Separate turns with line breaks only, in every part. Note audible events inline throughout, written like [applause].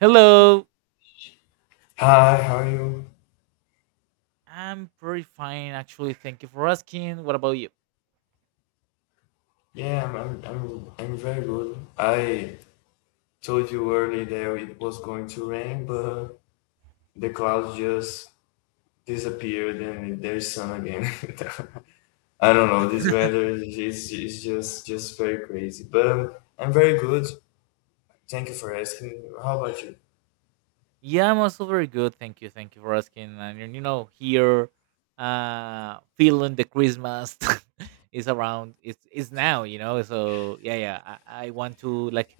Hello,
Hi, how are you?
I'm pretty fine actually. Thank you for asking. What about you?
Yeah, I'm very good. I told you early that it was going to rain, but the clouds just disappeared and there's sun again. [laughs] I don't know, this weather is just very crazy. But I'm very good. Thank you for asking. How about you?
Yeah, I'm also very good. Thank you. Thank you for asking. And you know, here, feeling the Christmas [laughs] is around. It's now. You know, so yeah, yeah. I want to like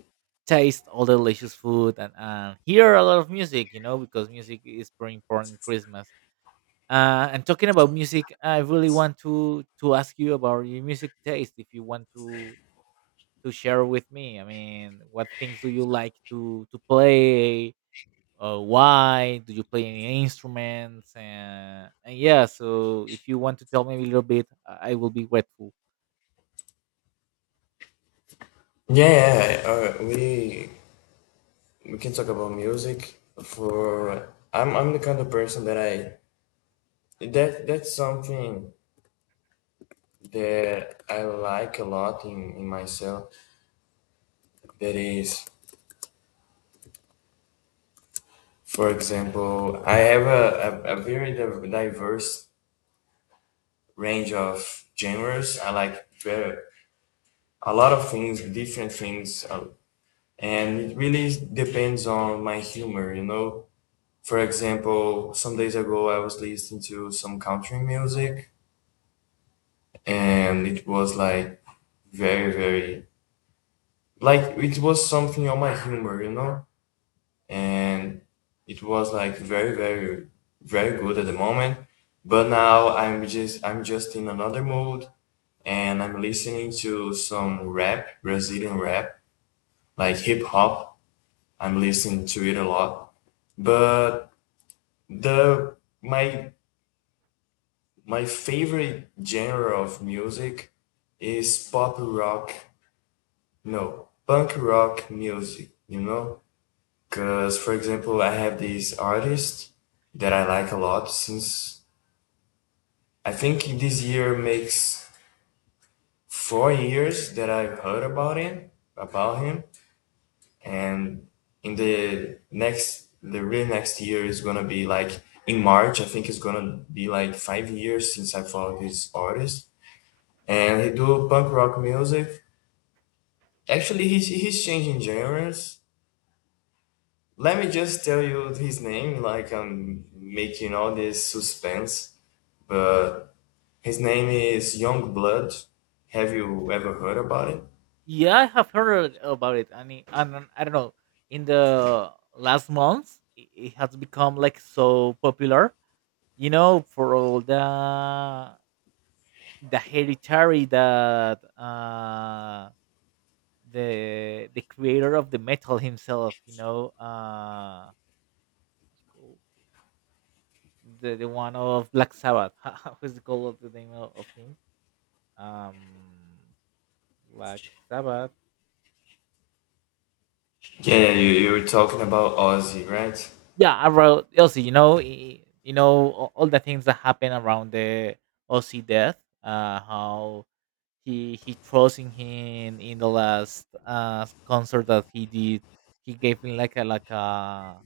taste all the delicious food and hear a lot of music. You know, because music is very important in Christmas. And talking about music, I really want to ask you about your music taste. If you want to share with me? I mean, what things do you like to play? Why do you play any instruments? And yeah, so if you want to tell me a little bit, I will be grateful.
Yeah, we can talk about music for I'm the kind of person that I that that's something that I like a lot in myself that is, for example, I have a very diverse range of genres. I like very, a lot of things, different things, and it really depends on my humor, you know. For example, some days ago I was listening to some country music and it was like very, very, like it was something on my humor, you know, and it was like very very very good at the moment, but now I'm just in another mood, and I'm listening to some rap, Brazilian rap, like hip hop. I'm listening to it a lot, but the my my favorite genre of music is pop rock, no, punk rock music, you know. Because, for example, I have this artist that I like a lot since, I think this year makes 4 years that I've heard about him, about him, and in the next, the really next year is gonna be like in March. I think it's gonna be like 5 years since I follow this artist, and he do punk rock music. Actually, he's changing genres. Let me just tell you his name, like I'm making all this suspense. But his name is Youngblood. Have you ever heard about it?
Yeah, I have heard about it, and it, and I don't know. In the last months, it has become like so popular. You know, for all the hereditary that the creator of the metal himself, you know, what's it called? The one of Black Sabbath. [laughs] What's the call of the name of him? Um, Black Sabbath.
Yeah, you were talking about Ozzy, right?
Yeah, around Elsie, you know, you know all the things that happen around the Ozzy death. How he throws in him in the last concert that he did. He gave him like a like a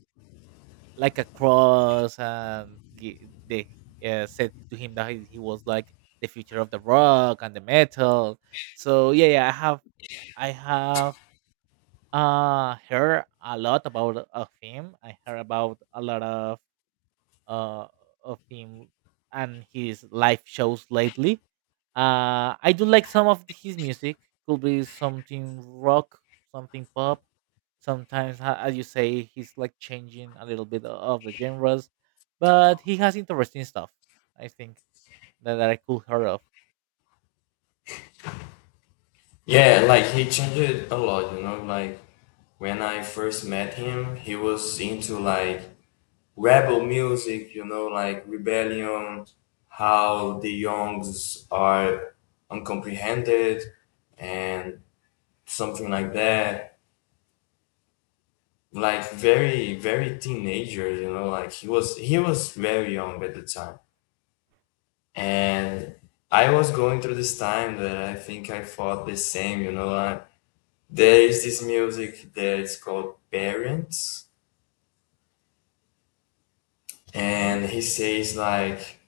like a cross and they said to him that he was like the future of the rock and the metal. So yeah, yeah, I have heard a lot about of him. I heard about a lot uh of him and his live shows lately. I do like some of his music. Could be something rock, something pop. Sometimes, as you say, he's like changing a little bit of the genres, but he has interesting stuff. I think that I could hear of.
Yeah, like he changed a lot, you know. Like when I first met him, he was into like rebel music, you know, like rebellion, how the youngs are uncomprehended, and something like that. Like very, very teenager, you know. Like he was very young at the time. And I was going through this time that I think I thought the same, you know. There is this music that is called Parents,
Hmm.
and he says like,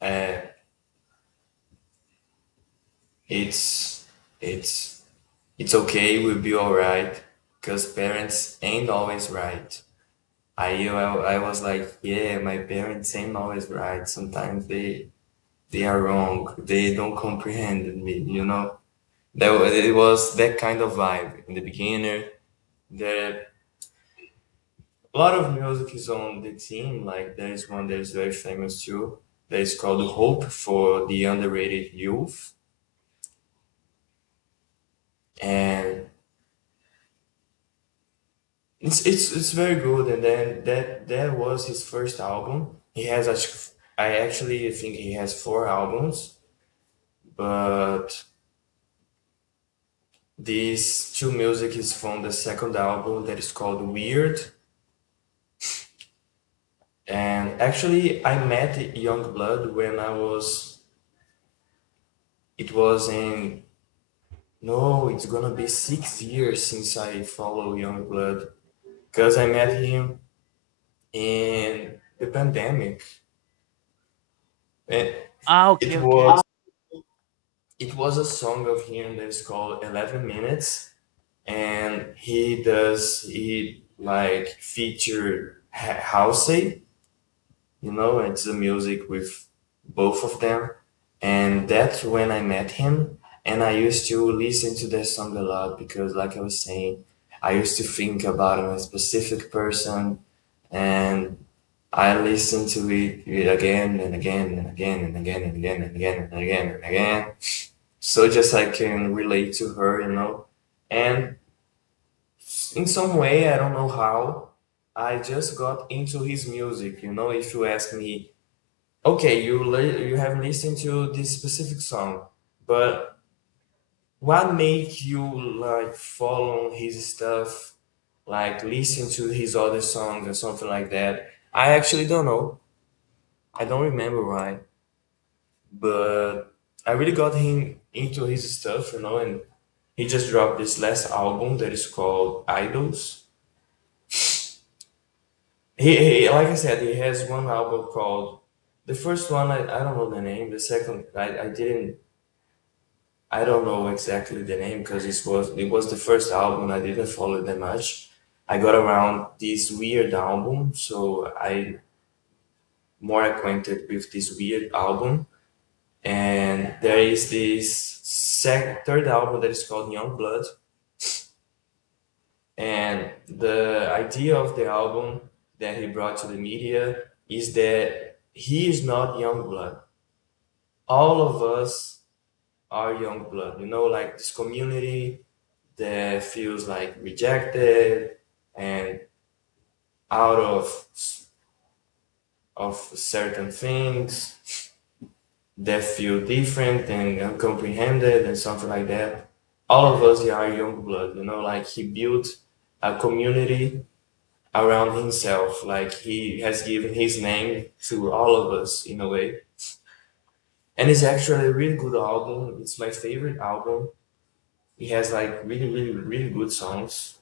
uh, "It's it's it's okay, we'll be all right, because parents ain't always right." I was like, "Yeah, my parents ain't always right. Sometimes they are wrong. They don't comprehend me, you know." It was that kind of vibe in the beginning. The A lot of music is on the team. Like there is one that is very famous too. That is called "Hope for the Underrated Youth," and it's it's very good. And then that was his first album. He has I actually think he has four albums, but these two music is from the second album that is called Weird. And actually, I met Youngblood when I was, it was in no, it's gonna be 6 years since I follow Youngblood, because I met him in the pandemic. And
Ah,
it
okay,
was,
okay.
it was a song of him that's called 11 Minutes, and he does he like featured Halsey, you know, it's the music with both of them. And that's when I met him. And I used to listen to their song a lot because, like I was saying, I used to think about a specific person, and I listened to it again and again and again and again and again and again and again and again. So just I can relate to her, you know. And in some way, I don't know how, I just got into his music. You know, if you ask me, okay, you have listened to this specific song, but what make you like follow his stuff, like listen to his other songs or something like that? I actually don't know. I don't remember why, but I really got him into his stuff, you know, and he just dropped this last album that is called Idols. He Like I said, he has one album called, the first one I don't know the name. The second I don't know exactly the name, because this was it was the first album. I didn't follow them much. I got around this weird album, so I more acquainted with this weird album. And there is this third album that is called Young Blood, and the idea of the album that he brought to the media is that he is not young blood. All of us our young blood. You know, like this community that feels like rejected and out of certain things, that feel different and uncomprehended and something like that. All of us, yeah, are young blood. You know, like he built a community around himself. Like he has given his name to all of us in a way. And it's actually a really good album. It's my favorite album. It has like really, really, really good songs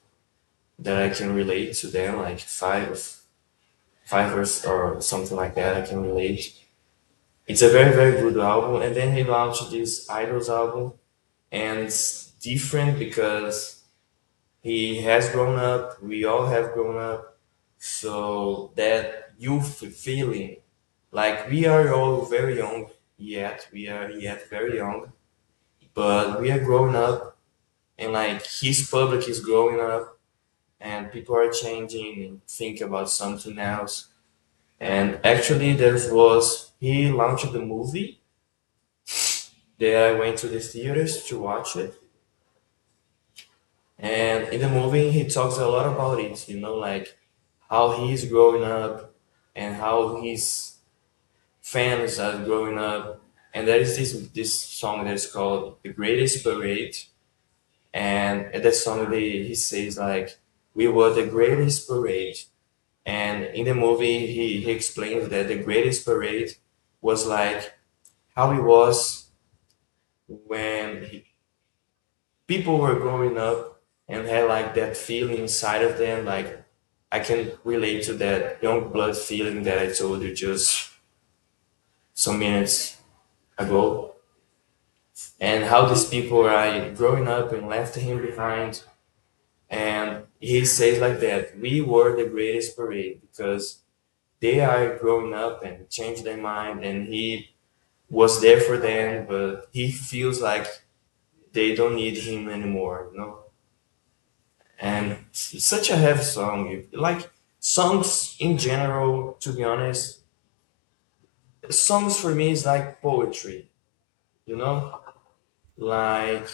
that I can relate to them, like five, five or something like that. I can relate. It's a very very good album. And then he launched this Idols album, and it's different because he has grown up. We all have grown up. So that youth feeling, like we are all very young yet. We are yet very young, but we are grown up, and like his public is growing up, and people are changing and think about something else. And actually, there was he launched the movie that I went to the theaters to watch it. And in the movie, he talks a lot about it, you know, like how he's growing up and how his fans are growing up. And there is this song that's called "The Greatest Parade," and at that song, he says like, "We were the greatest parade." And in the movie, he explains that the greatest parade was like how it was when people were growing up and had like that feeling inside of them, like I can relate to that young blood feeling that I told you just some minutes ago, and how these people are growing up and left him behind, and he says like that we were the greatest parade because they are growing up and changed their mind, and he was there for them, but he feels like they don't need him anymore, you know. And such a heavy song. Like songs in general, to be honest, songs for me is like poetry, you know? Like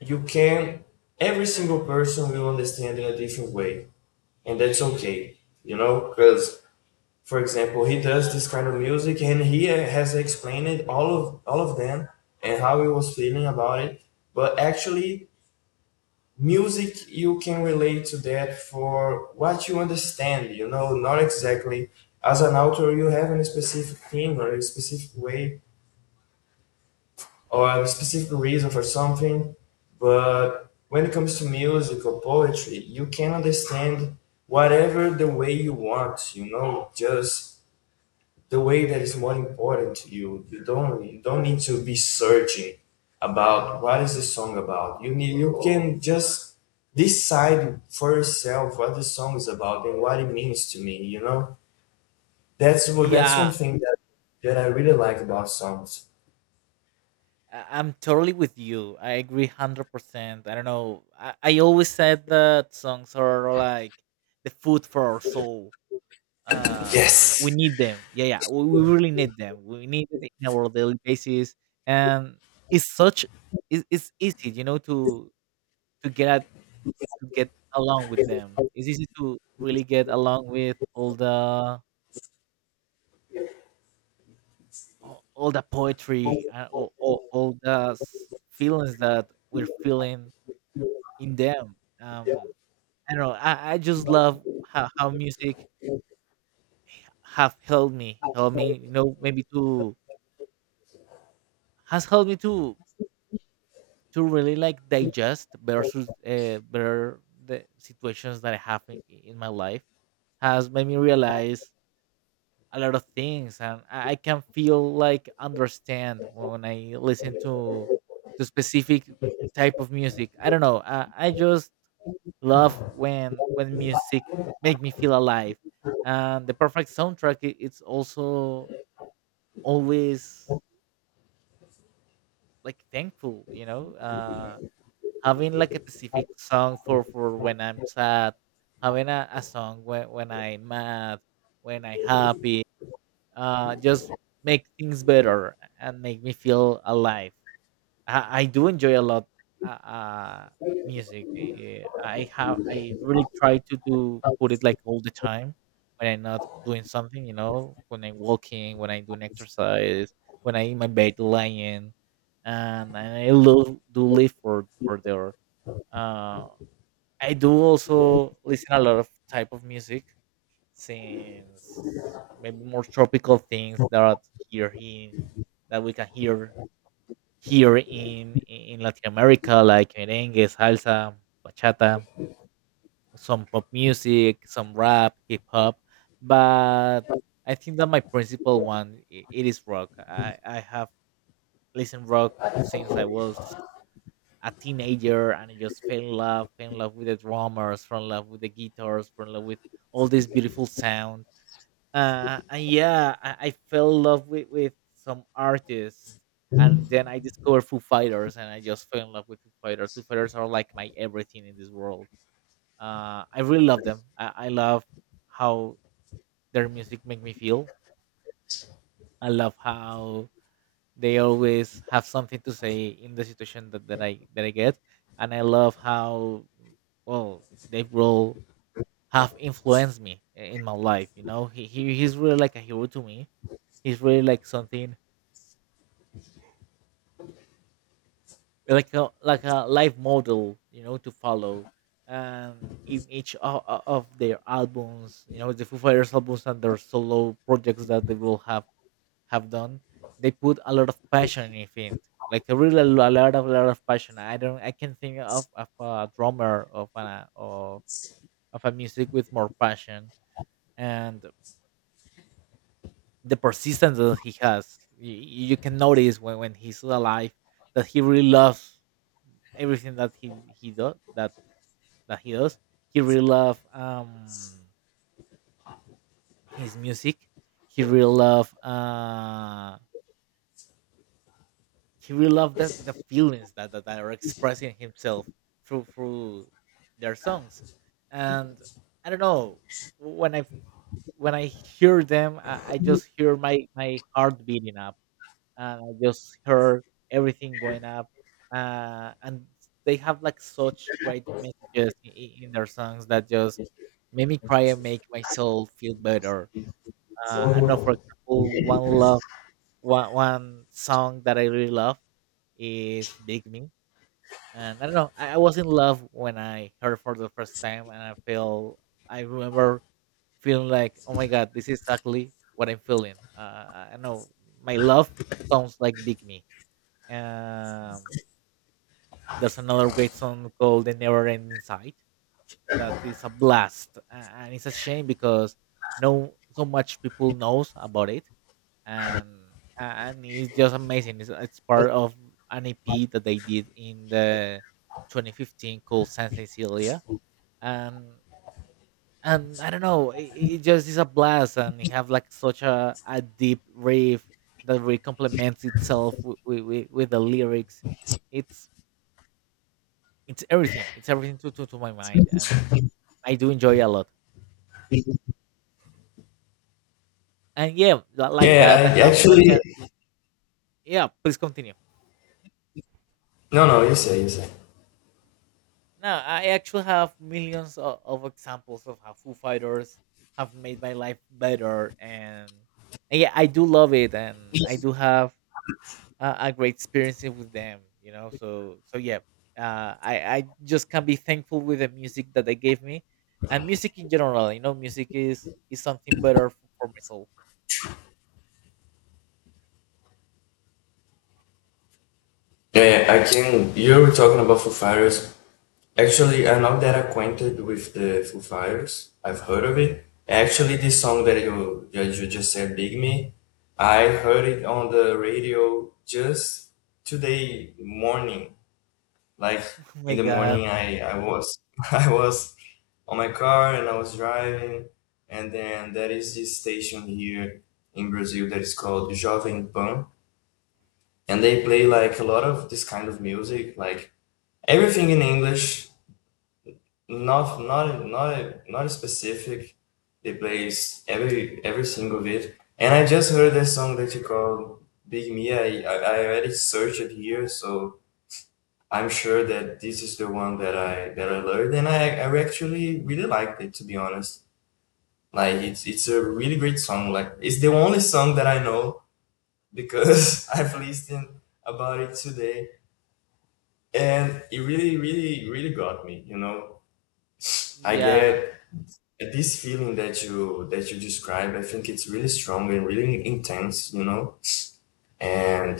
you can, every single person will understand in a different way, and that's okay, you know? Because, for example, he does this kind of music and he has explained all of them and how he was feeling about it, but actually music you can relate to that for what you understand, you know, not exactly as an author you have a specific thing or a specific way or a specific reason for something, but when it comes to music or poetry you can understand whatever the way you want, you know, just the way that is more important to you. You don't need to be searching about what is the song about. You can just decide for yourself what the song is about and what it means to me. You know, that's one
Yeah,
thing that that I really like about songs.
I'm totally with you. I agree 100%. I don't know. I always said that songs are like the food for our soul. Uh,
Yes.
we need them. Yeah, yeah, we really need them. We need it in our daily basis, and it's such it's easy, you know, to to get along with them. It's easy to really get along with all the all the poetry and all the feelings that we're feeling in them. Um, I don't know. I just love how music have helped me help me, you know, maybe to has helped me to really like digest versus better the situations that I have in my life, has made me realize a lot of things, and I can feel like understand when I listen to specific type of music. I don't know. I just love when music make me feel alive, and the perfect soundtrack it's also always like thankful, you know. Having like a specific song for when I'm sad, having a song when I'm mad, when I'm happy, just make things better and make me feel alive. I do enjoy a lot uh, uh, music. I have I really try to do put it like all the time when I'm not doing something, you know, when I'm walking, when I do an exercise, when I in my bed lying, and I love do live for there. Uh, I do also listen a lot of type of music, since maybe more tropical things that here in that we can hear here in Latin America, like merengue, salsa, bachata, some pop music, some rap, hip hop. But I think that my principal one it is rock. I have listened rock since I was a teenager, and I just fell in love with the drummers, fell in love with the guitars, fell in love with all this beautiful sound. And yeah, I fell in love with some artists. And then I discovered Foo Fighters, and I just fell in love with Foo Fighters. Foo Fighters are like my everything in this world. I really love them. I love how their music make me feel. I love how they always have something to say in the situation that, that I get, and I love how well Dave Grohl have influenced me in my life. You know, he's really like a hero to me. He's really like something like a life model, you know, to follow. Um, in each of their albums, you know, the Foo Fighters albums and their solo projects that they will have done, they put a lot of passion in it. Like a really a lot of passion. I don't I can think of a drummer of a of, of a music with more passion and the persistence that he has. You can notice when he's alive that he really loves everything that he does that he does. He really loves his music. He really loves he really loved that the feelings that, that are expressing himself through their songs. And I don't know, when i when I hear them, I just hear my heart beating up, and I just hear everything going up. And they have like such great messages in their songs that just make me cry and make my soul feel better. I don't know, for example, one love one one song that I really love is "Big Me," and I don't know. I was in love when I heard for the first time, and I feel I remember feeling like, "Oh my God, this is exactly what I'm feeling." I know my love sounds like "Big Me." Um, there's another great song called "The Never Ending Sight" that is a blast, and it's a shame because no so much people knows about it, and and it's just amazing. It's part of an EP that they did in the 2015 called Saint Cecilia, and and I don't know, it just is a blast, and you have like such a deep riff that really complements itself with the lyrics. It's it's everything. It's everything to my mind, and I do enjoy a lot. And yeah, like that, I
Yeah, I
have like
actually,
a yeah. Please continue.
no no, you say you say.
No, I actually have millions of examples of how Foo Fighters have made my life better, and yeah, I do love it, and I do have a great experience with them. You know, so so yeah, I just can be thankful with the music that they gave me, and music in general. You know, music is something better for my soul. [laughs]
Yeah, yeah, I can. You were talking about Foo Fighters. Actually, I'm not that acquainted with the Foo Fighters. I've heard of it. Actually, this song that you just said, "Big Me," I heard it on the radio just today morning. Like
Oh
in
my
the
God,
morning, I was [laughs] I was on my car and I was driving, and then there is this station here in Brazil that is called Jovem Pan, and they play like a lot of this kind of music, like everything in English. Not a specific. They plays every single bit. And I just heard that song that you call Big Me. I already searched it here, so I'm sure that this is the one that I learned, and I actually really liked it, to be honest. Like it's a really great song. Like it's the only song that I know, because [laughs] I've listened about it today, and it really really really got me. You know, I get,
yeah,
yeah, this feeling that you describe, I think it's really strong and really intense, you know. And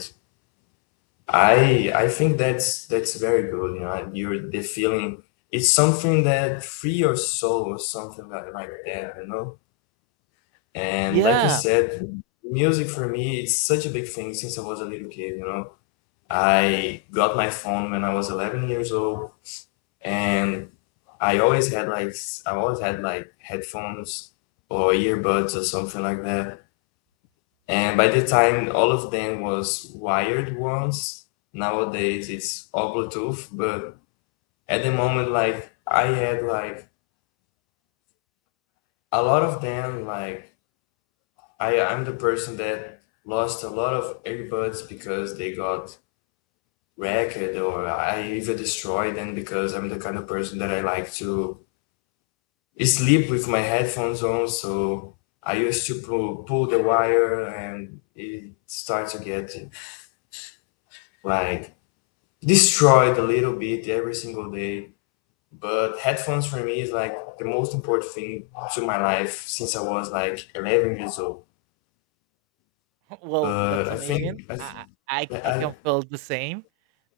I think that's very good, you know. You're the feeling, it's something that free your soul or something like that, you know. And like you
yeah.
said, music for me it's such a big thing since I was a little kid, you know. I got my phone when I was 11 years old, and I always had like, I always had like headphones or earbuds or something like that. And by the time all of them was wired ones, nowadays it's all Bluetooth. But at the moment, like I had like a lot of them, like I'm the person that lost a lot of earbuds because they got wrecked, or I even destroyed them because I'm the kind of person that I like to sleep with my headphones on. So I used to pull, pull the wire and it starts to get like destroyed a little bit every single day. But headphones for me is like the most important thing to my life since I was like 11 years old.
[laughs] Well,
But
that's
I think
amazing.
I,
I
th-
I I I can
I,
feel the same,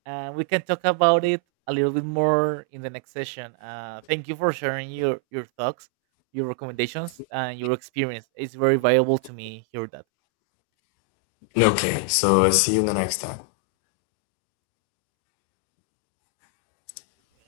and we can talk about it a little bit more in the next session. Thank you for sharing your thoughts, your recommendations, and your experience. It's very valuable to me hear that.
I okay. So I see you the next time.